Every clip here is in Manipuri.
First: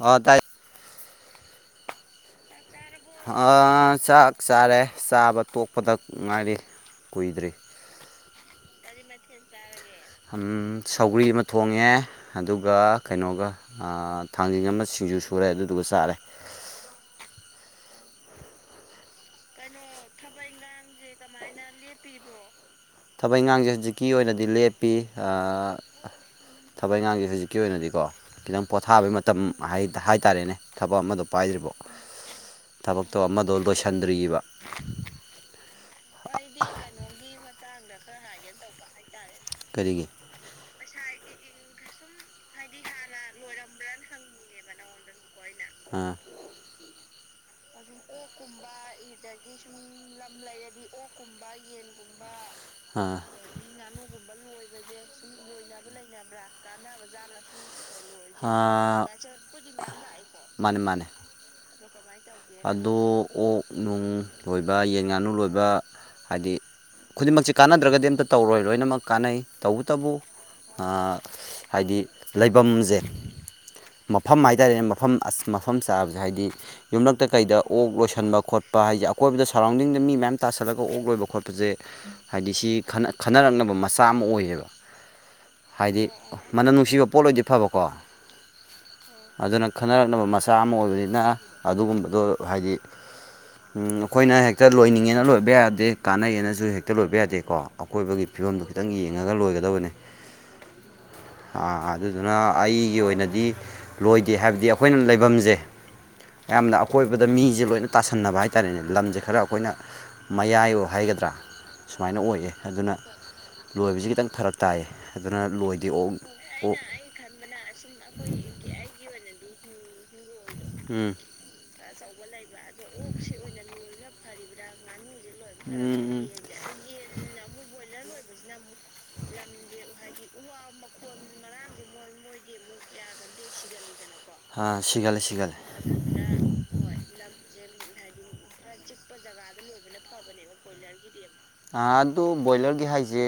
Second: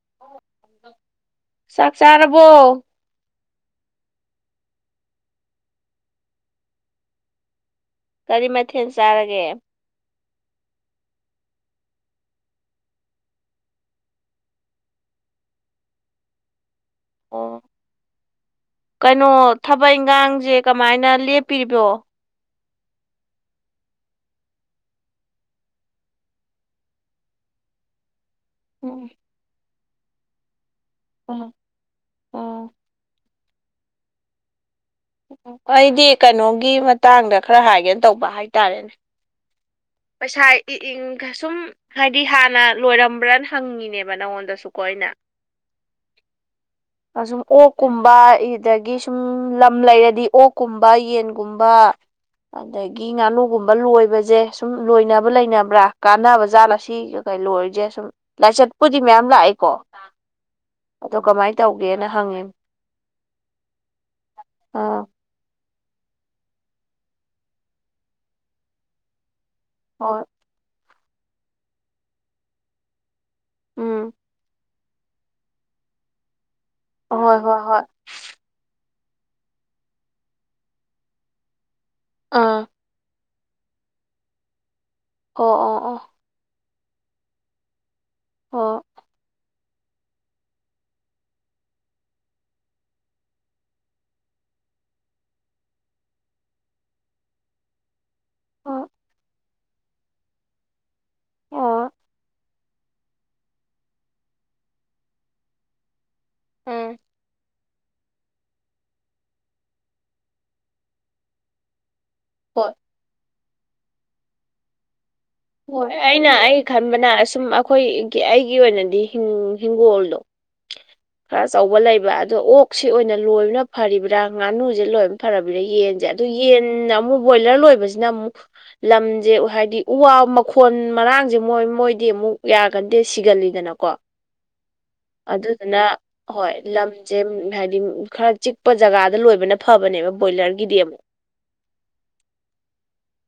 ꯍ ꯇꯥꯏ ꯆꯥꯛ ꯆꯥꯔꯕꯣ ꯆꯥꯛ ꯆꯥꯔꯦ ꯆꯥꯕ ꯇꯣꯛꯄꯗ ꯉꯥꯏꯔꯤ ꯀꯨꯏꯗ꯭ꯔꯤ ꯀꯔꯤ ꯃꯊꯦꯜ ꯆꯥꯔꯒꯦ ꯁꯧꯒ꯭ꯔꯤ ꯑꯃ ꯊꯣꯡꯉꯦ ꯑꯗꯨꯒ ꯀꯩꯅꯣꯒ ꯑꯥ ꯊꯥꯡꯖꯤꯡ ꯑꯃ ꯁꯤꯡꯖꯨ ꯁꯨꯔꯦ ꯑꯗꯨꯗꯨꯒ ꯆꯥꯔꯦ ꯑꯣ ꯀꯩꯅꯣ ꯊꯕꯛ ꯏꯪꯈꯥꯡꯁꯦ ꯀꯃꯥꯏꯅ ꯂꯦꯞꯄꯤꯔꯤꯕꯣ ꯊꯕꯛ ꯏꯉꯥꯡꯁꯦ ꯍꯧꯖꯤꯛꯀꯤ ꯑꯣꯏꯅꯗꯤ ꯂꯦꯞꯄꯤ ꯑꯥ ꯊꯕꯩꯉꯥꯡꯁꯦ ꯍꯧꯖꯤꯛꯀꯤ ꯑꯣꯏꯅꯗꯤꯀꯣ ꯈꯤꯇꯪ ꯎꯝ ꯄꯣꯊꯥꯕꯩ ꯃꯇꯝ ꯍꯥꯏꯇꯥꯔꯦꯅꯦ ꯊꯕꯛ ꯑꯃꯗꯣ ꯄꯥꯏꯗ꯭ꯔꯤꯕꯣ ꯎꯝ ꯊꯕꯛꯇꯣ ꯑꯃꯗꯣ ꯂꯣꯏꯁꯤꯟꯗ꯭ꯑꯔꯤꯕ ꯑꯩꯗꯤ ꯀꯩꯅꯣꯒꯤ ꯃꯇꯥꯡꯗ ꯈꯔ ꯍꯥꯏꯒꯦꯅ ꯇꯧꯕ ꯍꯥꯏꯇꯥꯔꯦꯅꯦ ꯀꯔꯤꯒꯤ ꯄꯩꯁꯥ ꯏ ꯏꯪꯒ ꯁꯨꯝ ꯍꯥꯏꯗꯤ ꯍꯥꯟꯅ ꯂꯣꯏꯔꯝꯕ꯭ꯔꯅ ꯍꯪꯉꯤꯅꯦꯕ ꯅꯪꯉꯣꯟꯗꯁꯨꯀꯣ ꯑꯩꯅ ꯑꯥ [inaudible] ꯁꯨꯝ ꯑꯣꯛꯀꯨꯝꯕ ꯑꯗꯒꯤ ꯁꯨꯝ ꯂꯝ ꯂꯩꯔꯗꯤ ꯑꯣꯛꯀꯨꯝꯕ ꯌꯦꯟꯒꯨꯝꯕ ꯑꯗꯒꯤ ꯑꯥ ꯉꯥꯅꯨꯒꯨꯝꯕ ꯂꯣꯏꯕꯁꯦ ꯁꯨꯝ ꯂꯣꯏꯅꯕ ꯂꯩꯅꯕ꯭ꯔꯥ ꯀꯥꯟꯅꯕ ꯖꯥꯠꯂ ꯁꯤ ꯀꯩꯀꯩ ꯂꯣꯏꯔꯤꯁꯦ ꯁꯨꯝ ꯂꯥꯏꯆꯠꯄꯨꯗꯤ ꯑꯥ ꯃꯌꯥꯝ ꯂꯥꯛꯏꯀꯣ ꯃꯥꯅꯦ ꯃꯥꯅꯦ ꯑꯗꯣ ꯀꯃꯥꯏꯅ ꯇꯧꯒꯦꯅ ꯍꯪꯉꯤꯅꯤ ꯑꯗꯣ ꯑꯣꯛ ꯅꯨꯡ ꯂꯣꯏꯕ ꯑꯥ ꯌꯦꯟ ꯉꯥꯅꯨ ꯂꯣꯏꯕ ꯍꯥꯏꯗꯤ ꯈꯨꯗꯤꯡꯃꯛꯁꯦ ꯀꯥꯟꯅꯗ꯭ꯔꯒꯗꯤ ꯑꯝꯇ ꯇꯧꯔꯣꯏ ꯂꯣꯏꯅꯃꯛ ꯀꯥꯟꯅꯩ ꯇꯧꯕꯇꯕꯨ ꯍꯣꯏ ꯍꯥꯏꯗꯤ ꯂꯩꯐꯝꯁꯦ ꯎꯝ ꯃꯐꯝ ꯍꯥꯏꯇꯥꯔꯦꯅꯦ ꯃꯐꯝ ꯑꯁ ꯃꯐꯝ ꯆꯥꯕꯁꯦ ꯍꯥꯏꯗꯤ ꯌꯨꯝꯂꯛꯇ ꯍꯣꯏ ꯍꯣꯏ ꯀꯩꯗ ꯍꯣꯏ ꯑꯣꯛ ꯂꯣꯏꯁꯟꯕ ꯈꯣꯠꯄ ꯄ ꯍꯥꯏꯁꯦ ꯑꯀꯣꯏꯕꯗ ꯁꯔꯥꯎꯟꯗꯤꯡꯗ ꯃꯤ ꯃꯌꯥꯝ ꯇꯥꯁꯜꯂꯒ ꯑꯣꯛ ꯂꯣꯏꯕ ꯈꯣꯠꯄꯁꯦ ꯍꯥꯏꯗꯤ ꯑꯥ ꯁꯤ ꯈꯟꯅ ꯈꯟꯅꯔꯛꯅꯕ ꯃꯆꯥ ꯑꯃ ꯑꯣꯏꯌꯦꯕ ꯑꯣ ꯑꯣ ꯑꯣ ꯍꯥꯏꯗꯤ ꯃꯅꯝ ꯅꯨꯡꯁꯤꯕ ꯄꯣꯠ ꯑꯣꯏꯗꯤ ꯐꯕꯀꯣ ꯑꯣ ꯑꯗꯨꯅ ꯈꯟꯅꯔꯛꯅꯕ ꯃꯆꯥ ꯑꯃ ꯑꯣꯏꯕꯅꯤꯅ ꯑꯗꯨꯒꯨꯝꯕꯗꯣ ꯍꯥꯏꯗꯤ ꯎꯝ ꯑꯩꯈꯣꯏꯅ ꯍꯦꯛꯇ ꯂꯣꯏꯅꯤꯡꯉꯦꯅ ꯂꯣꯏꯕ ꯌꯥꯗꯦ ꯀꯥꯟꯅꯩꯌꯦꯅꯁꯨ ꯍꯦꯛꯇ ꯂꯣꯏꯕ ꯌꯥꯗꯦꯀꯣ ꯑꯀꯣꯏꯕꯒꯤ ꯐꯤꯕꯝꯗꯣ ꯑꯣ ꯈꯤꯇꯪ ꯌꯦꯡꯉꯒ ꯂꯣꯏꯒꯗꯕꯅꯦ ꯑꯣ ꯑꯥ ꯑꯗꯨꯗꯨꯅ ꯑꯩꯒꯤ ꯑꯣꯏꯅꯗꯤ ꯂꯣꯏꯗꯦ ꯍꯥꯏꯕꯗꯤ ꯑꯩꯈꯣꯏꯅ ꯂꯩꯐꯝꯁꯦ ꯌꯥꯝꯅ ꯎꯝ ꯑꯀꯣꯏꯕꯗ ꯃꯤꯁꯦ ꯂꯣꯏꯅ ꯇꯥꯁꯟꯅꯕ ꯍꯥꯏꯇꯥꯔꯦꯅꯦ ꯂꯝꯁꯦ ꯈꯔ ꯑꯩꯈꯣꯏꯅ ꯃꯌꯥꯏ ꯍꯥꯏꯒꯗ꯭ꯔꯥ ꯁꯨꯃꯥꯏꯅ ꯑꯣꯏ ꯍꯣꯏ ꯑꯗꯨꯅ ꯂꯣꯏꯕꯁꯤ ꯈꯤꯇꯪ ꯐꯔꯛ ꯇꯥꯏꯌꯦ ꯑꯗꯨꯅ ꯂꯣꯏꯗꯦ ꯍꯣꯏ ꯑꯣꯛ ꯑꯩꯅ ꯑꯩ ꯑꯣꯛ ꯈꯟꯕꯅ ꯁꯨꯝ ꯑꯩꯈꯣꯏꯒꯤ ꯑꯩꯒꯤ ꯑꯣꯏꯅꯗꯤ ꯍꯤꯡꯒꯣꯜꯗꯣ ꯎꯝ ꯈꯔ ꯑꯆꯧꯕ ꯂꯩꯕ ꯑꯗꯣ ꯑꯣꯛꯁꯤ ꯑꯣꯏꯅ ꯂꯣꯏꯕꯅ ꯐꯔꯤꯕ꯭ꯔꯥ ꯉꯥꯅꯨꯁꯦ ꯂꯣꯏ ꯐꯔꯕ꯭ꯔ ꯎꯝ ꯌꯦꯟꯁꯦ ꯑꯗꯨ ꯌꯦꯟꯅ ꯑꯃꯨꯛ ꯕꯣꯏꯂꯔ ꯂꯣꯏꯕꯁꯤꯅ ꯑꯃꯨꯛ ꯂꯝꯁꯦ ꯍꯥꯏꯗꯤ ꯎ ꯋꯥ ꯃꯈꯣꯟ ꯃꯔꯥꯡꯁꯦ ꯃꯣꯏ ꯃꯣꯏꯗꯤ ꯑꯃꯨꯛ ꯌꯥꯒꯟꯗꯦ ꯁꯤꯒꯜꯂꯤꯗꯅꯀꯣ ꯎꯝ ꯁꯤꯒꯠꯂꯦ ꯁꯤꯒꯠꯂꯦ ꯑꯗꯨꯗꯨꯅ ꯍꯣꯏ ꯂꯝꯁꯦ ꯍꯥꯏꯗꯤ ꯈꯔ ꯆꯤꯛꯄ ꯖꯒꯥꯗ ꯂꯣꯏꯕꯅ ꯐꯕꯅꯦꯕ ꯕꯣꯏꯂꯔꯒꯤꯗꯤ ꯑꯃꯨꯛ ꯑꯗꯨ ꯕꯣꯏꯂꯔꯒꯤ ꯍꯥꯏꯁꯦ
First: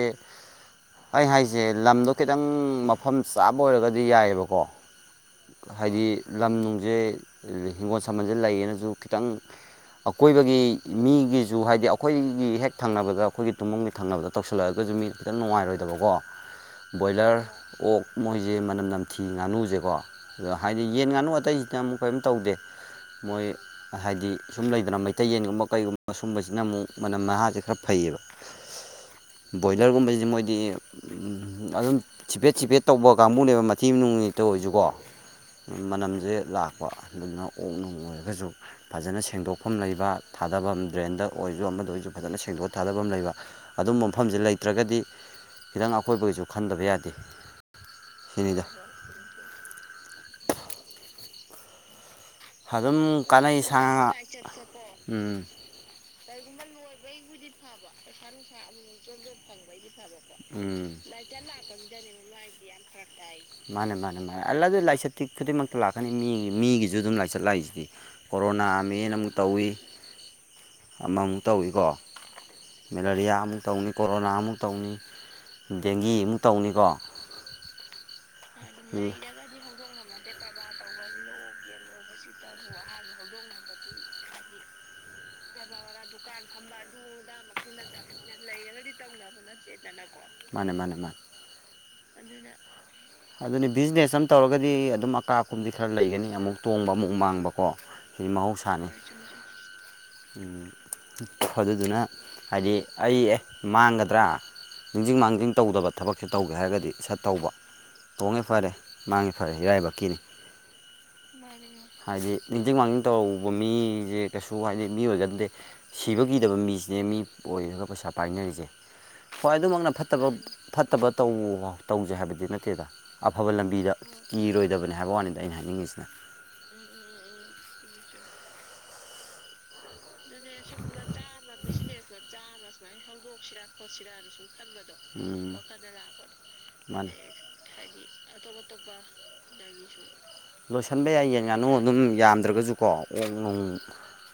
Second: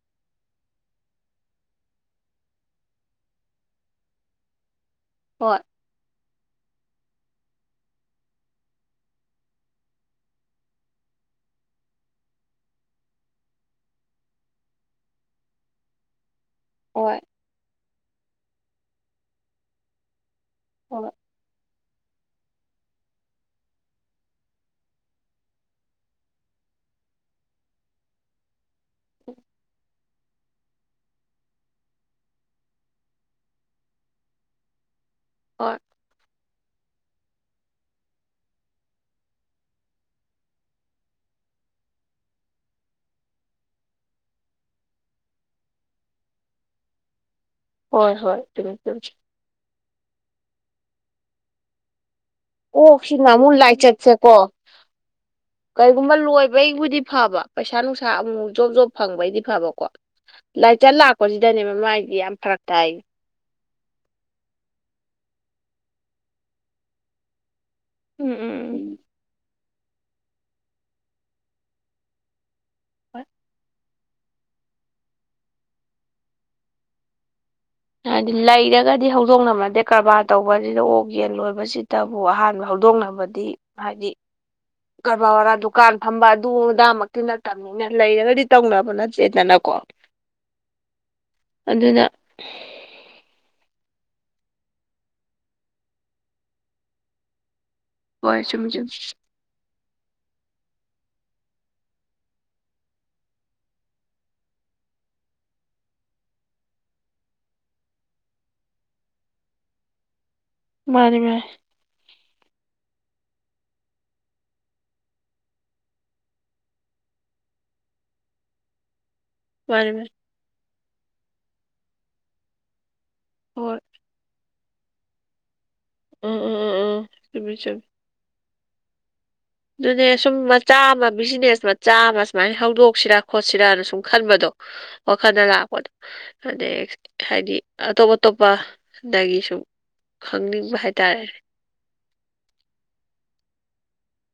ꯑꯩ ꯍꯥꯏꯁꯦ ꯂꯝꯗꯣ ꯈꯤꯇꯪ ꯃꯐꯝ ꯆꯥꯕ ꯑꯣꯏꯔꯒꯗꯤ ꯌꯥꯏꯑꯕꯀꯣ ꯍꯣꯏ ꯍꯥꯏꯗꯤ ꯂꯝ ꯅꯨꯡꯁꯦ ꯍꯤꯡꯒꯣꯜ ꯁꯥꯝꯕꯜꯁꯦ ꯂꯩꯌꯦꯅꯁꯨ ꯈꯤꯇꯪ ꯑꯀꯣꯏꯕꯒꯤ ꯃꯤꯒꯤꯁꯨ ꯍꯥꯏꯗꯤ ꯑꯩꯈꯣꯏꯒꯤ ꯍꯦꯛ ꯊꯪꯅꯕꯗ ꯑꯩꯈꯣꯏꯒꯤ ꯇꯨꯝꯐꯝꯒꯤ ꯊꯪꯅꯕꯗ ꯇꯧꯁꯤꯜꯂꯛꯑꯒꯁꯨ ꯃꯤ ꯈꯤꯇꯪ ꯅꯨꯡꯉꯥꯏꯔꯣꯏꯗꯕꯀꯣ ꯍꯣꯏ ꯕꯣꯏꯂꯔ ꯑꯣꯛ ꯃꯣꯏꯁꯦ ꯃꯅꯝ ꯅꯝꯊꯤ ꯉꯥꯅꯨꯁꯦꯀꯣ ꯑꯗꯣ ꯍꯥꯏꯗꯤ ꯌꯦꯟ ꯍꯣꯏ ꯉꯥꯅꯨ ꯑꯇꯩꯁꯤꯅ ꯑꯃꯨꯛ ꯀꯔꯤꯝ ꯇꯧꯗꯦ ꯃꯣꯏ ꯍꯥꯏꯗꯤ ꯁꯨꯝ ꯂꯩꯗꯅ ꯃꯩꯇꯩ ꯌꯦꯟꯒꯨꯝꯕ ꯀꯩꯒꯨꯝꯕ ꯁꯨꯝꯕꯁꯤꯅ ꯑꯃꯨꯛ ꯃꯅꯝ ꯃꯍꯥꯁꯦ ꯈꯔ ꯐꯩꯌꯦꯕ ꯕꯣꯏꯂꯔꯒꯨꯝꯕꯁꯤꯗꯤ ꯃꯣꯏꯗꯤ ꯎꯝ ꯑꯗꯨꯝ ꯆꯤꯐꯦꯠ ꯆꯤꯐꯦꯠ ꯇꯧꯕ ꯀꯥꯡꯕꯨꯅꯦꯕ ꯃꯊꯤ ꯅꯨꯡꯇ ꯑꯣꯏꯁꯤꯀꯣ ꯍꯣꯏ ꯃꯅꯝꯁꯦ ꯂꯥꯛꯄ ꯑꯗꯨꯗꯨꯅ ꯑꯣꯛ ꯅꯨꯡ ꯑꯣꯏꯔꯒꯁꯨ ꯐꯖꯅ ꯁꯦꯡꯗꯣꯛꯐꯝ ꯂꯩꯕ ꯊꯥꯗꯐꯝ ꯗ꯭ꯔꯦꯟꯗ ꯑꯣꯏꯁꯨ ꯑꯃꯗ ꯑꯣꯏꯁꯨ ꯐꯖꯅ ꯁꯦꯡꯗꯣꯛ ꯊꯥꯗꯐꯝ ꯂꯩꯕ ꯑꯗꯨꯝꯕ ꯃꯐꯝꯁꯦ ꯂꯩꯇ꯭ꯔꯒꯗꯤ ꯈꯤꯇꯪ ꯑꯀꯣꯏꯕꯒꯤꯁꯨ ꯈꯟꯗꯕ ꯌꯥꯗꯦ ꯍꯣꯏ ꯍꯣꯏ ꯁꯤꯅꯤꯗ ꯆꯨꯝꯃꯦ ꯆꯨꯝꯃꯦ ꯑꯣ ꯑꯗꯨꯝ ꯁꯤꯅꯥ ꯑꯃꯨꯛ ꯀꯥꯟꯅꯩ ꯁꯥ ꯉꯥ ꯂꯥꯏꯆꯦꯠꯆꯠ ꯀꯣ ꯎꯝ ꯀꯔꯤꯒꯨꯝꯕ ꯂꯣꯏꯕꯩꯕꯨꯗꯤ ꯐꯕ ꯄꯩꯁꯥ ꯅꯨꯡꯁꯥ ꯑꯃꯨꯛ ꯖꯣꯕ ꯖꯣꯕ ꯐꯪꯕꯩꯗꯤ ꯐꯕꯀꯣ ꯂꯥꯏꯆꯠ ꯎꯝ ꯂꯥꯛꯄꯁꯤꯗꯅꯦ ꯃꯥꯒꯤ ꯌꯥꯝ ꯐꯔ ꯇꯥꯏ ꯃꯥꯅꯦ ꯃꯥꯅꯦ ꯃꯥꯅꯦ ꯑꯜ ꯑꯗꯨ ꯂꯥꯏꯆꯠꯇꯤ ꯈꯨꯗꯤꯡꯃꯛꯇ ꯂꯥꯛꯀꯅꯤ ꯃꯤꯒꯤ ꯃꯤꯒꯤꯁꯨ ꯑꯗꯨꯝ ꯂꯥꯏꯆꯠ ꯂꯥꯛꯏꯁꯤꯗꯤ ꯎꯝ ꯎꯝ ꯀꯣꯔꯣꯅꯥꯅꯦꯅ ꯑꯃꯨꯛ ꯇꯧꯏꯤ ꯑꯃꯃꯨꯛ ꯇꯧꯏꯀꯣ ꯃꯦꯂꯔꯤꯌꯥ ꯑꯃꯨꯛ ꯇꯧꯅꯤ ꯀꯣꯔꯣꯅꯥ ꯑꯃꯨꯛ ꯇꯧꯅꯤ ꯗꯦꯡꯒꯤ ꯑꯃꯨꯛ ꯇꯧꯅꯤꯀꯣ ꯍꯥꯏꯗꯤ ꯂꯩꯔꯒꯗꯤ ꯍꯧꯗꯣꯛꯅꯝꯃꯗꯦ ꯀꯔꯕꯥꯔ ꯇꯧꯕꯁꯤꯗ ꯑꯣꯛ ꯌꯦꯜ ꯂꯣꯏꯕꯁꯤꯡ ꯇꯕꯨ ꯑꯍꯥꯟꯕ ꯍꯧꯗꯣꯛꯅꯕꯗꯤ ꯍꯥꯏꯗꯤ ꯀꯔꯕꯥꯔ ꯋꯥꯔꯥ ꯗꯨꯀꯥꯟ ꯐꯝꯕ ꯑꯗꯨ ꯑꯗꯥ ꯃꯛꯇꯤ ꯅꯠꯇꯝ ꯂꯩꯔꯒꯗꯤ ꯇꯧꯅꯕ ꯅꯠꯇꯦꯗꯅꯀꯣ ꯃꯥꯅꯦ ꯃꯥꯅꯦ ꯃꯥꯅꯦ ꯑꯗꯨꯅ ꯑꯗꯨꯅꯤ ꯕꯤꯖꯤꯅꯦꯁ ꯑꯃ ꯇꯧꯔꯒꯗꯤ ꯑꯗꯨꯝ ꯑꯀꯥ ꯑꯀꯨꯝꯗꯤ ꯈꯔ ꯂꯩꯒꯅꯤ ꯑꯃꯨꯛ ꯇꯣꯡꯕ ꯑꯃꯨꯛ ꯃꯥꯡꯕꯀꯣ ꯁꯤ ꯋꯥꯣꯏꯁ ꯃ [inaudible] ꯎ ꯑꯗꯨꯗꯨꯅ ꯍꯥꯏꯗꯤ ꯑꯩ ꯑꯦ ꯃꯥꯡꯒꯗ꯭ꯔꯥ ꯅꯤꯡꯁꯤꯡ ꯃꯥꯡꯖꯤꯡ ꯇꯧꯗꯕ ꯊꯕꯛꯁꯦ ꯇꯧꯒꯦ ꯍꯥꯏꯔꯒꯗꯤ ꯁꯠ ꯇꯧꯕ ꯇꯣꯡꯉꯦ ꯐꯔꯦ ꯃꯥꯡꯉꯦ ꯐꯔꯦ ꯏꯔꯥꯏꯕꯛꯀꯤꯅꯤ ꯃꯥꯅꯦ ꯃꯥꯅꯦ ꯍꯥꯏꯗꯤ ꯅꯤꯡꯁꯤꯡ ꯃꯥꯡꯖꯤꯡ ꯇꯧꯕ ꯃꯤꯁꯦ ꯀꯩꯁꯨ ꯍꯥꯏꯗꯤ ꯃꯤ ꯑꯣꯏꯒꯟꯗꯦ ꯁꯤꯕꯒꯤꯗꯕ ꯃꯤꯁꯤꯅꯦ ꯃꯤ ꯑꯣꯏꯔꯒ ꯄꯩꯁꯥ ꯄꯥꯏꯅꯔꯤꯁꯦ ꯍꯣꯏ ꯑꯗꯨꯃꯛꯅ ꯃꯥꯅꯤ ꯃꯥꯅꯤ ꯐꯠꯇꯕ ꯐꯠꯇꯕ ꯇꯧ ꯇꯧꯖꯦ ꯍꯥꯏꯕꯗꯤ ꯅꯠꯇꯦꯗ ꯑꯐꯕ ꯍꯣꯏ ꯂꯝꯕꯤꯗ ꯀꯤꯔꯣꯏꯗꯕꯅꯤ ꯍꯥꯏꯕ ꯋꯥꯅꯤꯗ ꯑꯩꯅ ꯍꯥꯏꯅꯤꯡꯉꯤꯁꯤꯅ ꯑꯣ ꯑꯣ ꯑꯣ ꯑꯣ ꯁ ꯆ [inaudible] ꯑꯗꯨꯅꯦ ꯁꯨꯝ ꯃꯆꯥ ꯑꯃ ꯕꯤꯖꯤꯅꯦꯁ ꯃꯆꯥ ꯑꯃ ꯁꯨꯃꯥꯏꯅ ꯍꯧꯗꯣꯛꯁꯤꯔ ꯈꯣꯠꯁꯤꯔꯥꯅ ꯁꯨꯝ ꯈꯟꯕꯗꯣ ꯋꯥꯈꯜꯗ ꯎꯝ ꯂꯥꯛꯄꯗꯣ ꯑꯗꯩ ꯃꯥꯅꯤ ꯍꯥꯏꯗꯤ ꯑꯇꯣꯞ ꯑꯇꯣꯞꯄꯗꯒꯤꯁꯨꯝ ꯂꯣꯏꯁꯤꯟꯕ ꯌꯥꯏ ꯌꯦꯟ ꯉꯥꯅꯨ ꯑꯗꯨꯝ ꯌꯥꯝꯗ꯭ꯔꯒꯁꯨꯀꯣ ꯑꯣꯛ ꯅꯣꯡ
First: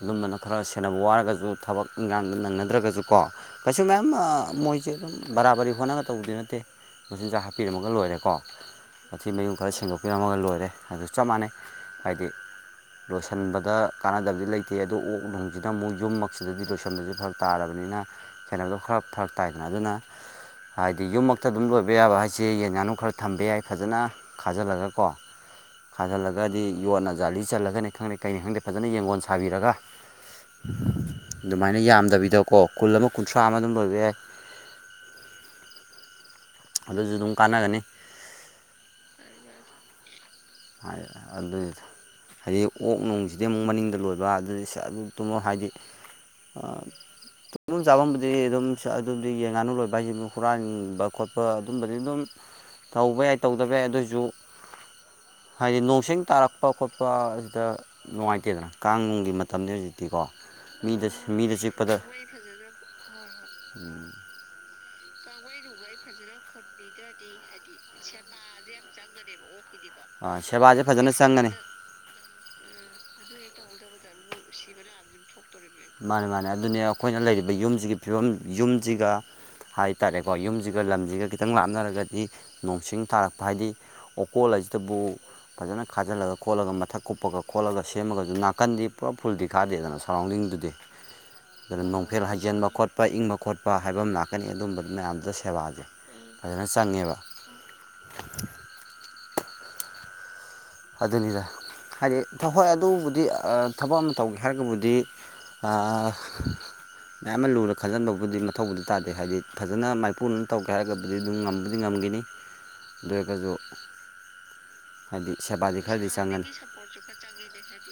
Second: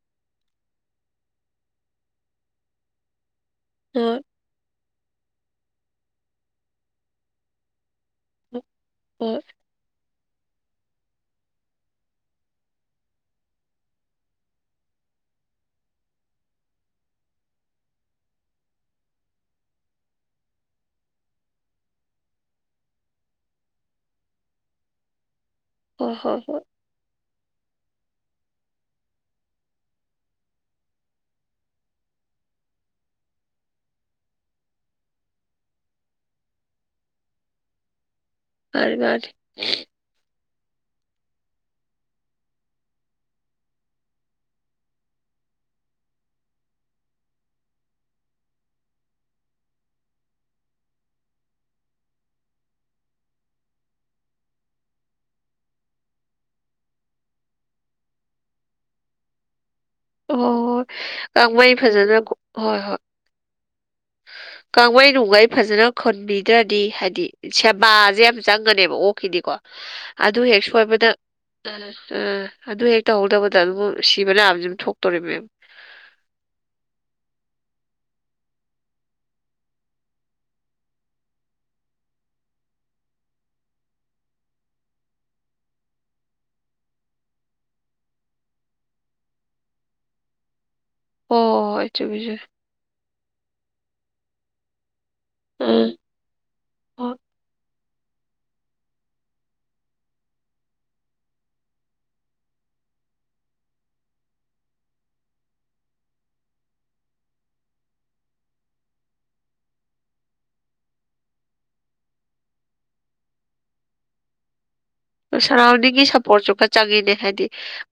ꯑꯗꯨꯝꯕꯅ ꯈꯔ ꯁꯦꯟꯅꯕ ꯋꯥꯔꯒꯁꯨ ꯊꯕꯛ ꯏꯟꯈꯥꯡꯗ ꯅꯪꯅꯗ꯭ꯔꯒꯁꯨꯀꯣ ꯀꯩꯁꯨ ꯃꯌꯥꯝ ꯍꯣꯏ ꯃꯣꯏꯁꯦ ꯑꯗꯨꯝ ꯕꯔꯥꯕꯔꯤ ꯍꯣꯠꯅꯒ ꯇꯧꯕꯗꯤ ꯅꯠꯇꯦ ꯃꯆꯤꯟꯖꯥꯛ ꯍꯥꯞꯄꯤꯔꯝꯃꯒ ꯂꯣꯏꯔꯦꯀꯣ ꯃꯊꯤ ꯍꯣꯏ ꯃꯌꯨꯡ ꯈꯔ ꯁꯦꯡꯗꯣꯛꯄꯤꯔꯝꯃꯒ ꯂꯣꯏꯔꯦ ꯑꯗꯨ ꯆꯞ ꯃꯥꯟꯅꯩ ꯍꯥꯏꯗꯤ ꯂꯣꯏꯁꯤꯟꯕꯗ ꯀꯥꯟꯅꯗꯕꯗꯤ ꯂꯩꯇꯦ ꯑꯗꯨ ꯑꯣꯛ ꯅꯨꯡꯁꯤꯅ ꯑꯃꯨꯛ ꯌꯨꯝꯃꯛꯁꯤꯗꯗꯤ ꯂꯣꯏꯁꯤꯟꯕꯁꯦ ꯐꯔ ꯇꯥꯔꯕꯅꯤꯅ ꯀꯩꯅꯣꯗꯣ ꯈꯔ ꯐꯔꯛ ꯇꯥꯏꯗꯅ ꯑꯗꯨꯅ ꯍꯥꯏꯗꯤ ꯌꯨꯝꯃꯛꯇ ꯑꯗꯨꯝ ꯂꯣꯏꯕ ꯌꯥꯕ ꯍꯥꯏꯁꯦ ꯌꯦꯟ ꯉꯥꯅꯨ ꯈꯔ ꯊꯝꯕ ꯌꯥꯏ ꯐꯖꯅ ꯈꯥꯖꯤꯜꯂꯒ ꯀꯣ ꯍꯣꯏ ꯍꯣꯏ ꯍꯣꯏ ꯈꯥꯖꯤꯜꯂꯒꯗꯤ ꯌꯣꯠꯅ ꯖꯥꯂꯤ ꯆꯜꯂꯒꯅꯤ ꯈꯪꯗꯦ ꯀꯩꯩꯅꯦ ꯈꯪꯗꯦ ꯐꯖꯅ ꯌꯦꯡꯒꯣꯟ ꯁꯥꯕꯤꯔꯒ ꯑꯗꯨꯃꯥꯏꯅ ꯌꯥꯝꯗꯕꯤꯗꯀꯣ ꯀꯨꯜ ꯑꯃ ꯀꯨꯟꯊ꯭ꯔꯥ ꯑꯃ ꯑꯗꯨꯝ ꯂꯣꯏꯕ ꯌꯥꯏ ꯑꯗꯨꯁꯨ ꯑꯗꯨꯝ ꯀꯥꯟꯅꯒꯅꯤ ꯑꯔꯕꯥ [inaudible] ꯍꯥꯏ ꯑꯗꯨꯢꯅꯦ ꯍꯥꯏꯗꯤ ꯑꯣꯛ ꯅꯨꯡꯁꯤꯗꯤ ꯑꯃꯨꯛ ꯃꯅꯤꯡꯗ ꯂꯣꯏꯕ ꯑꯗꯨꯗꯤ ꯑꯗꯨ ꯇꯨꯝꯃꯣ ꯍꯥꯏꯗꯤ ꯑꯥ [unintelligible] ꯇꯨꯝꯐꯝ ꯆꯥꯐꯝꯕꯨꯗꯤ ꯑꯗꯨꯝ ꯑꯗꯨꯗꯤ ꯌꯦꯟ ꯉꯥꯅꯨ ꯂꯣꯏꯕ ꯍꯥꯏꯁꯤ ꯍꯨꯔꯥꯟꯕ ꯈꯣꯠꯄ ꯑꯗꯨꯝꯕꯗꯤ ꯑꯗꯨꯝ ꯇꯧꯕ ꯌꯥꯏ ꯇꯧꯗꯕ ꯌꯥꯏ ꯑꯗꯨꯑꯣꯏꯁꯨ ꯍꯥꯏꯗꯤ ꯅꯣꯡꯁ ꯇꯥꯔꯛꯄ ꯈꯣꯠꯄ ꯑꯁꯤꯗ ꯅꯨꯡꯉꯥꯏꯇꯦꯗꯅ ꯀꯥꯡꯅꯨꯡꯒꯤ ꯃꯇꯝꯅꯤ ꯍꯧꯖꯤꯛ ꯤꯀꯣ ꯍꯣꯏ ꯍꯣꯏ ꯃꯤꯗ ꯃꯤꯗ ꯀꯥꯡꯃꯩ ꯆꯤꯛꯄꯗ ꯐꯖꯅ ꯎ ꯀꯥꯡꯒꯩ ꯅꯨꯡꯒꯩ ꯐꯖꯅ ꯈꯣꯟꯕꯤꯗ꯭ꯔꯗꯤ ꯍꯥꯏꯗꯤ ꯁꯦꯕꯥꯁꯦ ꯌꯥꯝ ꯆꯪ ꯪꯒꯅꯦꯕ ꯑꯣꯛꯈꯤꯗꯤꯀꯣ ꯑꯗꯨ ꯍꯦꯛ ꯁꯦꯕꯥꯁꯦ ꯁꯣꯏꯕꯗ ꯐꯖꯅ ꯆꯪꯒꯅꯤ ꯑ ꯑꯥ ꯑꯗꯨ ꯍꯦꯛ ꯇꯧꯍꯧꯗꯕꯗ ꯑꯗꯨꯕꯨ ꯁꯤꯕ ꯂꯅꯥꯑꯕꯕꯁꯤ ꯑꯗꯨꯝ ꯊꯣꯛꯇꯧꯔꯤꯕ ꯃꯦꯝ ꯃꯥꯅꯦ ꯃꯥꯅꯦ ꯑꯗꯨꯅꯦ ꯑꯩꯈꯣꯏꯅ ꯂꯩꯔꯤꯕ ꯌꯨꯝꯁꯤꯒꯤ ꯐꯤꯕꯝ ꯌꯨꯝꯁꯤꯒ ꯍꯥꯏ ꯇꯔꯦꯀꯣ ꯌꯨꯝꯁꯤꯒ ꯂꯝꯁꯤꯒ ꯈꯤꯇꯪ ꯂꯥꯞꯅꯔꯒꯗꯤ ꯅꯣꯡꯁꯤꯡ ꯊꯥꯔꯛꯄ ꯍꯥꯏꯗꯤ ꯑꯣꯀꯣꯜ ꯍꯥꯏꯁꯤꯗꯕꯨ ꯐꯖꯅ ꯈꯥꯖꯤꯜꯂꯒ ꯈꯣꯠꯂꯒ ꯃꯊꯛ ꯀꯨꯞꯄꯒ ꯈꯣꯠꯂꯒ ꯁꯦꯝꯃꯒꯁꯨ ꯅꯥꯀꯟꯗꯤ ꯄꯨꯔꯥ ꯐꯨꯜꯗꯤ ꯈꯥꯗꯦꯗꯅ ꯑꯗꯨꯅ ꯁꯔꯥꯎꯟꯗꯤꯡꯗꯨꯗꯤ ꯍꯣꯏ ꯍꯣꯏ ꯑꯗꯨꯅ ꯍꯣꯏ ꯆꯨꯝꯃꯤ ꯅꯣꯡꯐꯦꯜ ꯆꯨꯝꯃꯤ ꯍꯥꯢꯖꯦꯟꯕ ꯈꯣꯠꯄ ꯏꯪꯕ ꯈꯣꯠꯄ ꯍꯥꯏꯕ ꯑꯃ ꯂꯥꯛꯀꯅꯤ ꯑꯗꯨꯝꯕ ꯃꯌꯥꯝꯗꯨ ꯁꯦꯕꯥꯁꯦ ꯎꯝ ꯐꯖꯅ ꯆꯪꯉꯦꯕ ꯑꯗꯨꯅꯤꯗ ꯍꯥꯏꯗꯤ ꯊꯥ ꯑꯗꯨꯕꯨꯗꯤ ꯊꯕꯛ ꯑꯃ ꯇꯧꯒꯦ ꯍꯥꯏꯔꯒꯕꯨꯗꯤ ꯑꯥ ꯃꯌꯥꯝ ꯑꯃ ꯂꯨꯅ ꯈꯟꯖꯟꯕꯕꯨꯗꯤ ꯃꯊꯧꯕꯨꯗꯤ ꯇꯥꯗꯦ ꯍꯥꯏꯗꯤ ꯐꯖꯅ ꯃꯥꯏꯄꯨꯅꯅ ꯇꯧꯒꯦ ꯍꯥꯏꯔꯒ ꯑꯗꯨꯩ ꯑꯗꯨꯝ ꯉꯝꯕꯗꯤ ꯉꯝꯈꯤꯅꯤ ꯑꯗꯨ ꯑꯣꯏꯔꯒꯁꯨ ꯍꯥꯏꯗꯤ ꯁꯦꯕꯥꯗꯤ ꯁꯔꯥꯎꯟꯗꯤꯡꯒꯤ ꯈꯔꯗꯤ ꯆꯪꯉꯅꯤ ꯁꯞꯄꯣꯔꯠꯁꯨ ꯈꯔ ꯆꯪꯉꯤꯅꯦ ꯍꯥꯏꯗꯤ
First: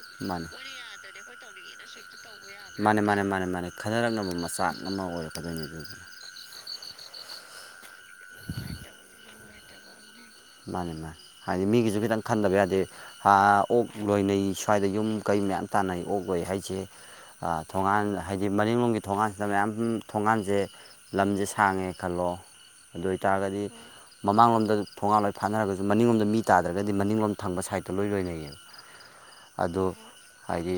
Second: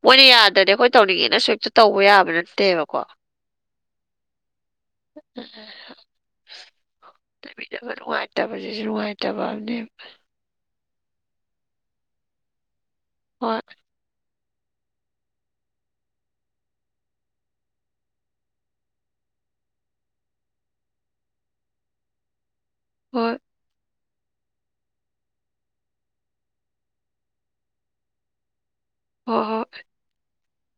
ꯃꯣꯏꯅ ꯃꯥꯅꯤ ꯌꯥꯗ꯭ꯔꯦ ꯍꯣꯏ ꯇꯧꯅꯤꯡꯉꯦꯅ ꯁꯁꯨ ꯍꯦꯛꯇ ꯇꯧꯕ ꯌꯥꯕꯅ ꯃꯥꯅꯦ ꯃꯥꯅꯦ ꯃꯥꯅꯦ ꯃꯥꯅꯦ ꯈꯟꯅꯔꯛꯅꯕ ꯃꯆꯥꯛ ꯑꯃ ꯑꯣꯏꯔꯛꯀꯗꯣꯏꯅꯤ ꯑꯗꯨꯒꯤ ꯂꯩꯕꯤꯅꯕ ꯅꯨꯡꯉꯥꯏꯇꯕꯁꯤꯁꯨ ꯅꯨꯡꯉꯥꯏꯇꯕ ꯑꯅꯦ ꯃꯥꯅꯦ ꯃꯥ ꯍꯥꯏꯗꯤ ꯃꯤꯦꯒꯤꯁꯨ ꯈꯤꯇꯪ ꯈꯥꯟꯖꯕ ꯌꯥ ꯑꯗꯗꯤ ꯍꯥ ꯑꯣꯛ ꯂꯣꯏꯅꯩ ꯁ꯭ꯋꯥꯏꯗ ꯌꯨꯝ ꯀꯩ ꯃꯌꯥꯝ ꯇꯥꯟꯅꯩ ꯑꯣꯛꯂꯣꯏ ꯍꯥꯏꯁꯦ ꯊꯣꯡꯒꯥꯟ ꯍꯥꯏꯗꯤ ꯃꯅꯤꯡꯡꯂꯣꯝꯒꯤ ꯊꯣꯡꯒꯥꯟꯁꯤꯗ ꯃꯌꯥꯝ ꯊꯣꯡꯒꯥꯟꯁꯦ ꯂꯝꯁꯦ ꯁꯥꯡꯉꯦ ꯈꯜꯂꯣ ꯑꯗꯨ ꯍꯣꯏ ꯍꯣꯏ ꯑꯣꯏꯇꯥꯔꯒꯗꯤ ꯃꯃꯥꯡꯂꯣꯝꯗ ꯊꯣꯉꯥ ꯂꯣꯏ ꯐꯥꯅꯔꯒꯁꯨ ꯃꯅꯤꯡꯂꯣꯝꯗ ꯃꯤ ꯇꯥꯗ꯭ꯔꯒꯗꯤ ꯃꯅꯤꯡꯂꯝ ꯊꯪꯕ ꯁꯥꯏꯠꯇꯇ ꯂꯣꯏ ꯂꯣꯏꯅꯩꯌꯦꯕ ꯍꯣꯏ ꯍꯣꯏ ꯑꯗꯨ ꯍꯥꯏꯗꯤ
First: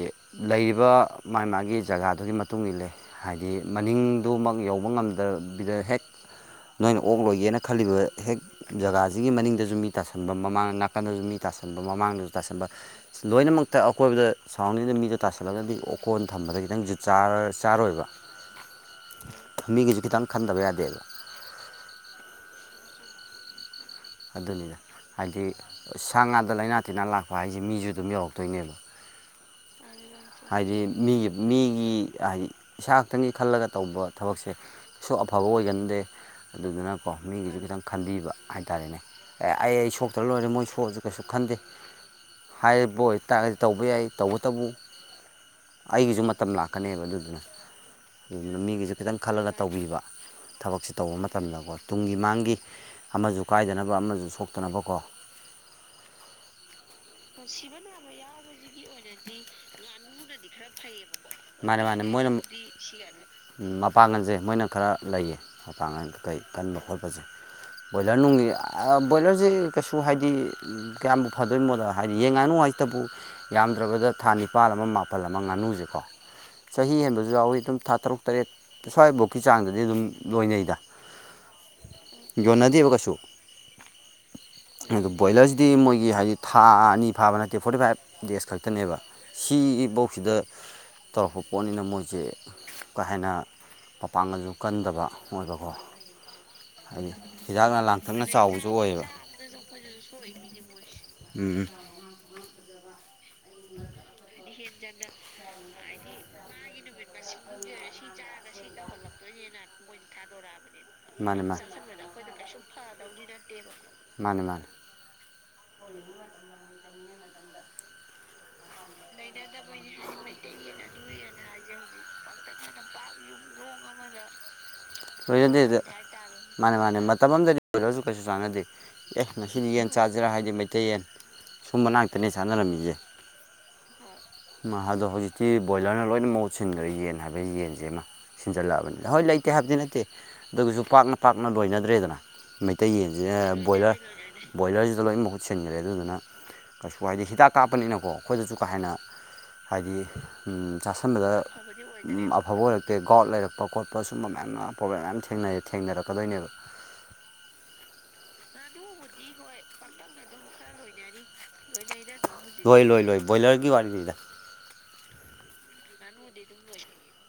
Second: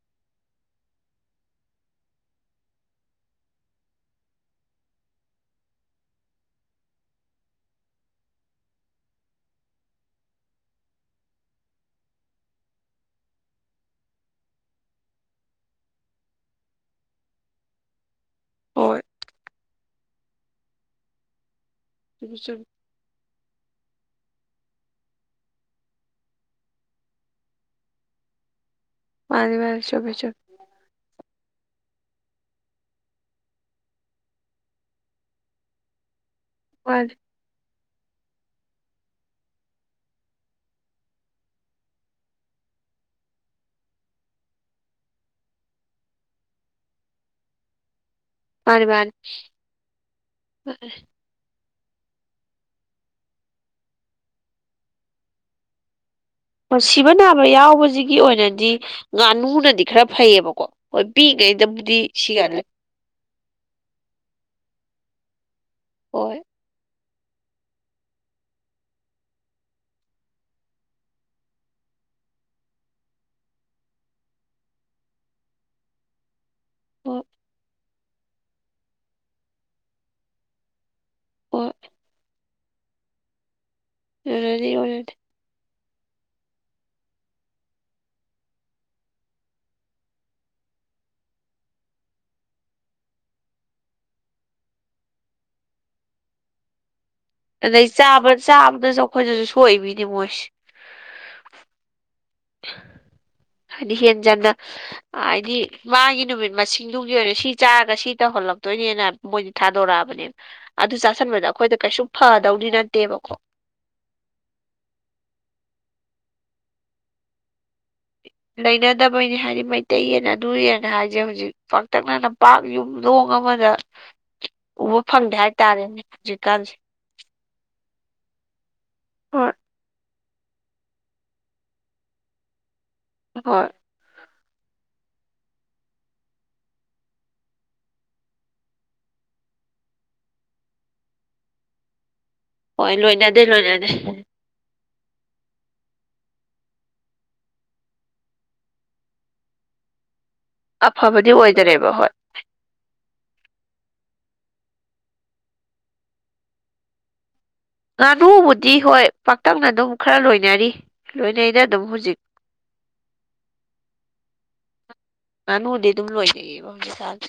ꯂꯩꯔꯤꯕ ꯃꯥꯥꯏ ꯃꯥꯒꯤ ꯖꯒꯥꯗꯨꯒꯤ ꯃꯇꯨꯡ ꯏꯜꯂꯦ ꯍꯥꯏꯗꯤ ꯃꯅꯤꯡꯗꯨꯃꯛ ꯌꯧꯕ ꯉꯝꯗꯕꯤꯗ ꯍꯦꯛ ꯅꯣꯏꯅ ꯑꯣꯛ ꯂꯣꯏꯒꯦꯅ ꯈꯜꯂꯤꯕ ꯍꯦꯛ ꯖꯒꯥꯁꯤꯒꯤ ꯃꯅꯤꯡꯗꯁꯨ ꯃꯤ ꯇꯥꯁꯟꯕ ꯃꯃꯥꯡ ꯅꯥꯀꯟꯗꯁꯨ ꯃꯤ ꯇꯥꯁꯟꯕ ꯃꯃꯥꯡꯗꯁꯨ ꯇꯥꯁꯟꯕ ꯂꯣꯏꯅꯃꯛꯇ ꯑꯀꯣꯏꯕꯗ ꯁꯔꯥꯎꯟꯗꯤꯡꯗ ꯃꯤꯗꯣ ꯇꯥꯁꯜꯂꯒꯗꯤ ꯎꯀꯣꯟ ꯊꯝꯕꯗ ꯈꯤꯇꯪꯁꯨ ꯆꯥꯔꯣꯏꯕ ꯍꯣꯏ ꯃꯤꯒꯤꯁꯨ ꯈꯤꯇꯪ ꯈꯟꯗꯕ ꯌꯥꯗꯦꯕ ꯁꯤꯒꯤꯁꯨ ꯑꯗꯨꯅꯤꯗ ꯍꯥꯏꯗꯤ ꯁꯥ ꯉꯥꯗ ꯂꯥꯏꯅꯥ ꯇꯤꯟꯅꯥ ꯂꯥꯛꯄ ꯍꯥꯏꯁꯦ ꯃꯤꯁꯨ ꯑꯗꯨꯝ ꯌꯧꯔꯛꯇꯣꯏꯅꯦꯕ ꯃꯥ ꯃꯥꯅꯤꯁꯨꯨꯕ ꯆꯣꯦ ꯍꯥꯏꯗꯤ ꯃꯤꯒꯤ ꯃꯤꯒꯤ ꯍꯥꯏꯗꯤ ꯏꯁꯥ ꯈꯛꯇꯪꯒꯤ ꯈꯜꯂꯒ ꯇꯧꯕ ꯊꯕꯛꯁꯦ ꯁꯨ ꯑꯐꯕ ꯑꯣꯏꯒꯟꯗꯦ ꯑꯗꯨꯗꯨꯅꯀꯣ ꯃꯥꯅꯤ ꯃꯤꯒꯤꯁꯨ ꯈꯤꯇꯪ ꯈꯟꯕꯤꯕ ꯍꯥꯏꯇꯥꯔꯦꯅꯦ ꯑꯩ ꯑꯩ ꯁꯣꯛꯇ꯭ꯔ ꯂꯣꯏꯔꯦ ꯃꯣꯏ ꯁꯣꯛꯑꯁꯨ ꯀꯩꯁꯨ ꯈꯟꯗꯦ ꯍꯥꯏꯔꯤꯕꯣꯏ ꯇꯥꯛꯔꯒꯗꯤ ꯇꯧꯕ ꯌꯥꯏ ꯇꯧꯕꯇꯕꯨ ꯑꯩꯒꯤꯁꯨ ꯃꯇꯝ ꯂꯥꯛꯀꯅꯦꯕ ꯑꯗꯨꯗꯨꯅ ꯑꯗꯨꯅ ꯃꯥꯅꯤ ꯃꯤꯒꯤꯁꯨꯦ ꯃꯥꯅꯤ ꯈꯤꯇꯪ ꯈꯜꯂꯒ ꯇꯧꯕꯤꯕ ꯊꯕꯛꯁꯦ ꯇꯧꯕ ꯃꯇꯝꯗꯀꯣ ꯇꯨꯡꯒꯤ ꯃꯥꯡꯒꯤ ꯑꯃꯁꯨ ꯀꯥꯏꯗꯅꯕ ꯑꯃꯁꯨ ꯁꯣꯛꯇꯅꯕꯀꯣ ꯁꯤꯕ ꯅꯥꯕ ꯌꯥꯎꯕꯁꯤꯒꯤ ꯑꯣꯏꯅꯗꯤ ꯉꯥꯅꯨꯅꯗꯤ ꯈꯔ ꯐꯩꯌꯦꯕꯀꯣ ꯍꯣꯏ ꯄꯤꯛꯉꯩꯗꯕꯨꯗꯤ ꯁꯤꯒꯂ ꯁꯤꯌꯥꯅꯤ ꯃꯄꯥꯡꯒꯜꯁꯦ ꯃꯣꯏꯅ ꯈꯔ ꯂꯩꯌꯦ ꯃꯄꯥꯡꯒꯜ ꯍꯣꯏ ꯀꯩ ꯀꯟꯕ ꯈꯣꯠꯄꯁꯦ ꯕꯣꯏꯂꯔ ꯅꯨꯡꯒꯤ ꯕꯣꯏꯂꯔꯁꯦ ꯀꯩꯁꯨ ꯍꯥꯏꯗꯤ ꯀꯌꯥꯝꯕꯨ ꯐꯗꯣꯏꯅꯣꯗ ꯍꯥꯏꯗꯤ ꯌꯦꯡꯉꯅꯨ ꯍꯥꯏꯁꯤꯇꯕꯨ ꯌꯥꯝꯗ꯭ꯔꯕꯗ ꯊꯥ ꯅꯤꯄꯥꯜ ꯑꯃ ꯃꯥꯄꯜ ꯑꯃ ꯉꯥꯅꯨꯁꯦꯀꯣ ꯆꯍꯤ ꯍꯣꯏ ꯍꯦꯟꯕꯁꯨ ꯌꯥꯎꯏꯤ ꯑꯗꯨꯝ ꯊꯥ ꯇꯔꯨꯛ ꯇꯔꯦꯠ ꯁ꯭ꯋꯥꯏꯐꯧꯀꯤ ꯆꯥꯡꯗꯗꯤ ꯑꯗꯨꯝ ꯂꯣꯏꯅꯩꯗ ꯍꯣꯏ ꯌꯣꯟꯅꯗꯦꯕ ꯀꯩꯁꯨ ꯑꯣꯏꯔꯅꯤ ꯑꯗꯨ ꯑꯣꯏꯔꯅꯤ ꯕꯣꯏꯂꯔ ꯗꯤ ꯃꯣꯏꯒꯤ ꯍꯥꯏꯗꯤ ꯊꯥ ꯑꯅꯤ ꯐꯥꯕ ꯅꯠꯇꯦ ꯐꯣꯔꯇꯤ ꯐꯥꯏꯚ ꯗꯦꯖ ꯈꯛꯇꯅꯦꯕ ꯁꯤꯐꯧꯁꯤꯗ ꯇꯧꯔꯛꯄ ꯄꯣꯠꯅꯤꯅ ꯃꯣꯏꯁꯦ ꯀꯩ ꯍꯥꯏꯅꯤ ꯃꯄꯥꯡꯒꯜꯁꯨ ꯀꯟꯗꯕ ꯃꯣꯏꯕꯀꯣ [unintelligible] ꯑꯗꯩ ꯂꯥꯡꯊꯛꯅ ꯆꯥꯕ ꯆꯥꯎꯕꯁꯨ ꯆꯥꯕꯗꯁꯨ ꯑꯣꯏꯌꯦꯕ ꯑꯩꯈꯣꯏꯗꯁꯨ ꯁꯣꯛꯏꯕꯤꯅꯤ ꯃꯣꯏ ꯎꯝ ꯍꯥꯏꯗꯤ ꯍꯦꯟꯖꯟꯅ ꯍꯥꯏꯗꯤ ꯃꯥꯒꯤ ꯅꯨꯃꯤꯠ ꯃꯁꯤꯡꯗꯨꯒꯤ ꯑꯣꯏꯅ ꯁꯤ ꯆꯥꯔꯒ ꯁꯤ ꯇꯧꯍꯜꯂꯛꯇꯣꯏꯅꯦꯅ ꯃꯣꯏꯗꯤ ꯊꯥꯗꯣꯔꯛꯑꯕꯅꯦꯕ ꯑꯗꯨ ꯃꯥꯅꯦ ꯆꯥꯥꯁꯟꯕꯗ ꯃꯥꯅꯦ ꯑꯩꯈꯣꯏꯗ ꯀꯩꯁꯨꯝ ꯐꯗꯧꯗꯤ ꯅꯠꯇꯦꯕꯀꯣ ꯃꯥꯅꯦ ꯃꯥꯅꯦ ꯂꯩꯅꯗꯕꯩꯅꯤ ꯍꯥꯏꯗꯤ ꯃꯩꯇꯩꯌꯦꯅ ꯑꯗꯨꯌꯦꯅ ꯍꯥꯏꯁꯦ ꯍꯧꯖꯤꯛ ꯄꯥꯛꯇꯛꯅꯅ ꯄꯥꯛ ꯌꯨꯝꯗꯣꯡ ꯑꯃꯗ ꯎꯕ ꯐꯪꯗꯦ ꯂꯣꯏꯖꯗꯦꯗ ꯍꯥꯏꯇꯥꯔꯦꯅꯦ ꯍꯧꯖꯤꯛꯀꯥꯟꯁꯦ ꯃꯥꯅꯦ ꯃꯥꯅꯦ ꯃꯇꯝ ꯑꯃꯗꯅꯤ [unintelligible] ꯀꯩꯁꯨ ꯆꯥꯟꯅꯗꯦ ꯑꯦ ꯍꯣꯏ ꯉꯥꯁꯗꯤ ꯌꯦꯟ ꯆꯥ [unintelligible] ꯍꯥꯏꯗꯤ ꯃꯩꯇꯩꯌꯦꯟ ꯁꯨꯝꯕꯅꯥꯛꯇꯅꯦ ꯁꯥꯟꯅꯔꯝꯃꯤꯁꯦ ꯍꯣꯏ ꯑꯗꯣ ꯍꯧꯖꯤꯛꯇꯤ ꯕꯣꯏꯂꯔꯅ ꯂꯣꯏꯅ ꯃꯍꯨꯠ ꯁꯤꯟꯈ꯭ꯔꯦ ꯌꯦꯟ ꯍꯥꯏꯕ ꯌꯦꯟꯁꯤꯃ ꯁꯤꯟꯖꯜꯂꯛꯑꯕꯅꯤꯅ ꯍꯣꯏ ꯂꯩꯇꯦ ꯍꯥꯏꯕꯗꯤ ꯅꯠꯇꯦ ꯑꯗꯨꯑꯣꯏꯁꯨ ꯄꯥꯛꯅ ꯄꯥꯛꯅ ꯂꯣꯏꯅꯗ꯭ꯔꯦꯗꯅ ꯃꯩꯇꯩ ꯍꯣꯏ ꯌꯦꯟꯁꯤ ꯂꯣꯏꯅꯗꯦ ꯂꯣꯏꯅꯗꯦ ꯕꯣꯏꯂꯔ ꯕꯣꯏꯂꯔꯅꯥ ꯂꯣꯏꯅ ꯃꯍꯨꯠ ꯁꯤꯟꯈ꯭ꯔꯦ ꯑꯗꯨꯗꯨꯅ ꯀꯩꯁꯨ ꯍꯥꯏꯗꯤ ꯍꯤꯗꯥꯛ ꯀꯥꯞꯄꯅꯤꯅꯀꯣ ꯑꯩꯈꯣꯏꯗꯁꯨ ꯀꯥ ꯍꯦꯟꯅ ꯍꯥꯏꯗꯤ ꯑꯐꯕꯗꯤ ꯆꯥꯁꯟꯕꯗ ꯑꯣꯏꯗꯔꯦꯕ ꯍꯣꯏ ꯑꯐꯕ ꯑꯣꯏꯔꯛꯇꯦ ꯒꯥꯎꯠ ꯂꯩꯔꯛꯄ ꯈꯣꯠꯄ ꯁꯨꯝꯕ ꯃꯌꯥꯝꯅ ꯄ꯭ꯔꯣꯕ꯭ꯂꯦꯝ ꯃꯌꯥꯝ ꯊꯦꯡꯅꯩ ꯊꯦꯡꯅꯔꯛꯀꯗꯣꯏꯅꯦꯕ ꯉꯥꯅꯨꯕꯨꯗꯤ ꯍꯣꯏ ꯄꯥꯛꯇꯛꯅ ꯑꯗꯨꯝ ꯈꯔ ꯂꯣꯏꯅꯔꯤ ꯂꯣꯏꯅꯩ ꯂꯣꯏ ꯂꯣꯏ ꯂꯣꯏ ꯕꯣꯏꯂꯔꯒꯤ ꯋꯥꯔꯤꯅꯤꯗꯥ ꯉꯥꯅꯨꯗꯤ ꯑꯗꯨꯝ ꯂꯣꯏꯅꯩꯌꯦꯕ ꯍꯧꯖꯤꯛ ꯀꯟꯁꯦ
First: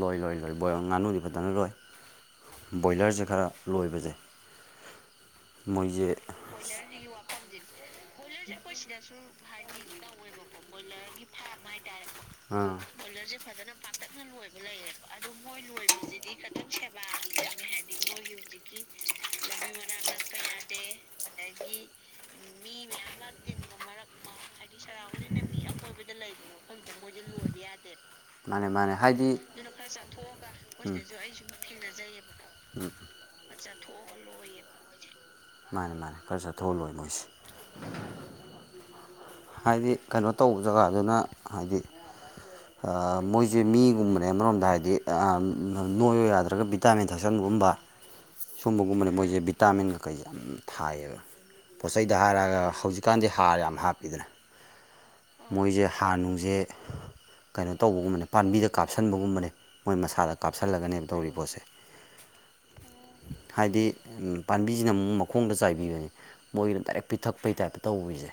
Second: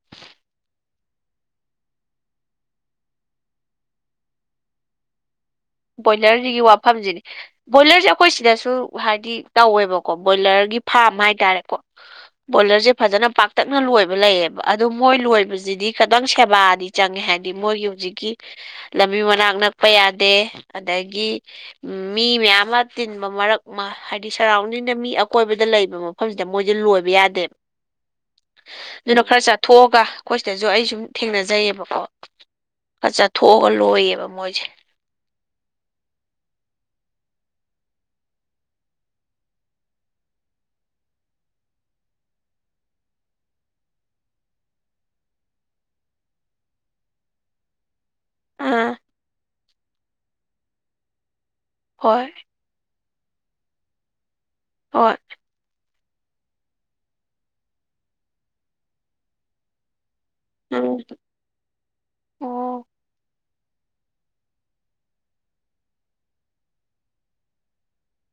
ꯂꯣꯏ ꯂꯣꯏ ꯂꯣꯏ ꯕꯣꯏ ꯉꯥꯅꯨꯗꯤ ꯐꯖꯅ ꯂꯣꯏ ꯕꯣꯏꯂꯔꯁꯦ ꯈꯔ ꯂꯣꯏꯕꯁꯦ ꯃꯣꯏꯁꯦ ꯕꯣꯏꯂꯔꯒꯤ ꯋꯥꯐꯝꯁꯤꯅꯤ ꯕꯣꯏꯂꯔꯁꯦ ꯑꯩꯈꯣꯏ ꯁꯤꯗꯁꯨ ꯍꯥꯏꯗꯤ ꯇꯧꯋꯦꯕꯀꯣ ꯕꯣꯏꯂꯔꯒꯤ ꯐꯥꯔꯝ ꯍꯥꯏꯇꯥꯔꯦꯀꯣ ꯑꯥ ꯕꯣꯏꯂꯔꯁꯦ ꯐꯖꯅ ꯄꯥꯛꯇꯛꯅ ꯂꯣꯏꯕ ꯂꯩꯌꯦꯕ ꯑꯗꯨꯗ ꯃꯣꯏ ꯂꯣꯏꯕꯁꯤꯗꯤ ꯈꯤꯇꯪ ꯁꯦꯕꯥꯗꯤ ꯆꯪꯉꯦ ꯍꯥꯏꯗꯤ ꯃꯣꯏꯒꯤ ꯍꯧꯖꯤꯛꯀꯤ ꯂꯝꯕꯤ ꯃꯅꯥꯛ ꯅꯛꯄ ꯌꯥꯗꯦ ꯑꯗꯒꯤ ꯎꯝ ꯃꯤ ꯃꯌꯥꯝ ꯑꯃ ꯇꯤꯟꯕ ꯃꯔꯛ ꯍꯥꯏꯗꯤ ꯁꯔꯥꯎꯟꯗꯤꯡꯗ ꯃꯤ ꯑꯀꯣꯏꯕꯗ ꯂꯩꯕ ꯃꯐꯝꯁꯤꯗ ꯃꯣꯏꯁꯦ ꯂꯣꯏꯕ ꯌꯥꯗꯦꯕ ꯃꯥꯅꯦ ꯃꯥꯅꯦ ꯑꯗꯨꯅ ꯍꯥꯏꯗꯤ ꯈꯔ ꯆꯥꯊꯣꯛꯑꯒ ꯑꯩꯈꯣꯏ ꯁꯤꯗꯁꯨ ꯑꯩ ꯁꯨꯝ ꯊꯦꯡꯅꯖꯩꯑꯕꯀꯣ ꯈꯔ ꯆꯠꯊꯣꯛꯑꯒ ꯂꯣꯏꯌꯦꯕ ꯃꯣꯏꯁꯦ ꯃꯥꯅꯦ ꯃꯥꯅꯦ ꯈꯔ ꯆꯠꯊꯣꯛꯑꯒ ꯂꯣꯏ ꯃꯣꯏꯁꯦ ꯍꯥꯏꯗꯤ ꯀꯩꯅꯣ ꯇꯧꯕ ꯖꯒꯥꯗꯨꯅ ꯍꯥꯏꯗꯤ ꯃꯣꯏꯁꯦ ꯃꯤꯒꯨꯝꯕꯅꯦ ꯑꯃꯔꯣꯝꯗ ꯍꯥꯏꯗꯤ ꯅꯣꯏ ꯌꯥꯗ꯭ꯔꯒ ꯚꯤꯇꯥꯃꯤꯟ ꯊꯛꯆꯟꯒꯨꯝꯕ [inaudible] ꯑꯥ ꯁꯨꯝꯕꯒꯨꯝꯕꯅꯤ ꯃꯣꯏꯁꯦ ꯚꯤꯇꯥꯃꯤꯟ ꯈꯩꯁꯦ ꯌꯥꯝ ꯊꯥꯏꯌꯦꯕ ꯄꯣꯠꯆꯩꯗ ꯍꯣꯏ ꯍꯥꯏꯔꯛꯑꯒ ꯍꯧꯖꯤꯛ ꯍꯧꯖꯤꯛꯀꯟꯗꯤ ꯍꯥꯔ ꯌꯥꯝ ꯍꯥꯞꯄꯤꯗꯅ ꯍꯣꯏ ꯃꯣꯏꯁꯦ ꯍꯥꯟꯅꯨꯁꯦ ꯀꯩꯅꯣ ꯇꯧꯕꯒꯨꯝꯕꯅꯦ ꯄꯥꯝꯕꯤꯗ ꯀꯥꯞꯁꯤꯟꯕꯒꯨꯝꯕꯅꯦ ꯃꯣꯏ ꯃꯁꯥꯗ ꯎꯝ ꯀꯥꯞꯁꯤꯜꯂꯒꯅꯦꯕ ꯇꯧꯔꯤꯕ ꯄꯣꯠꯁꯦ ꯑꯣ ꯍꯥꯏꯗꯤ ꯄꯥꯟꯕꯤꯖꯤꯅ ꯑꯃꯨꯛ ꯃꯈꯣꯡꯗ ꯆꯥꯏꯕꯤꯕꯅꯤ ꯃꯣꯏꯅ ꯗꯥꯏꯔꯦꯛ ꯄꯤꯊꯛꯄꯩ ꯇꯥꯏꯞꯇ ꯇꯧꯕꯤꯖꯦ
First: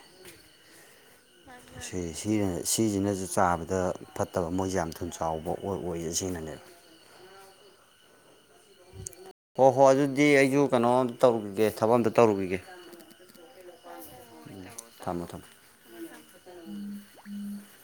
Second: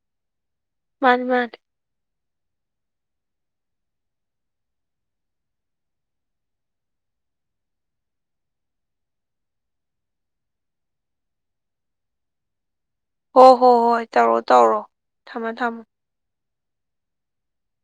ꯃꯥꯅꯤ ꯃꯥꯅꯤ ꯁꯦ ꯁꯤꯅ ꯁꯤꯖꯤꯅꯖꯨ ꯆꯥꯝꯕꯗ ꯐꯠꯇꯕ ꯃꯣꯏꯖꯦ ꯌꯥꯝ ꯊꯨꯅ ꯆꯥꯎꯕ ꯑꯣꯏ ꯑꯣꯏꯖꯦ ꯁꯤꯅꯅꯦꯕ [unintelligible] ꯍꯣꯏ ꯍꯣꯏ ꯑꯗꯨꯗꯤ ꯑꯩꯁꯨ ꯀꯩꯅꯣꯝ ꯇꯧꯔꯨꯒꯤꯒꯦ ꯊꯕꯛ ꯑꯝꯇ ꯇꯧꯔꯨꯒꯤꯒꯦ ꯍꯣ ꯍꯣ ꯍꯣꯏ ꯇꯧꯔꯣ ꯇꯧꯔꯣ ꯊꯝꯃꯣ ꯊꯝꯃꯣ ꯝ [unintelligible]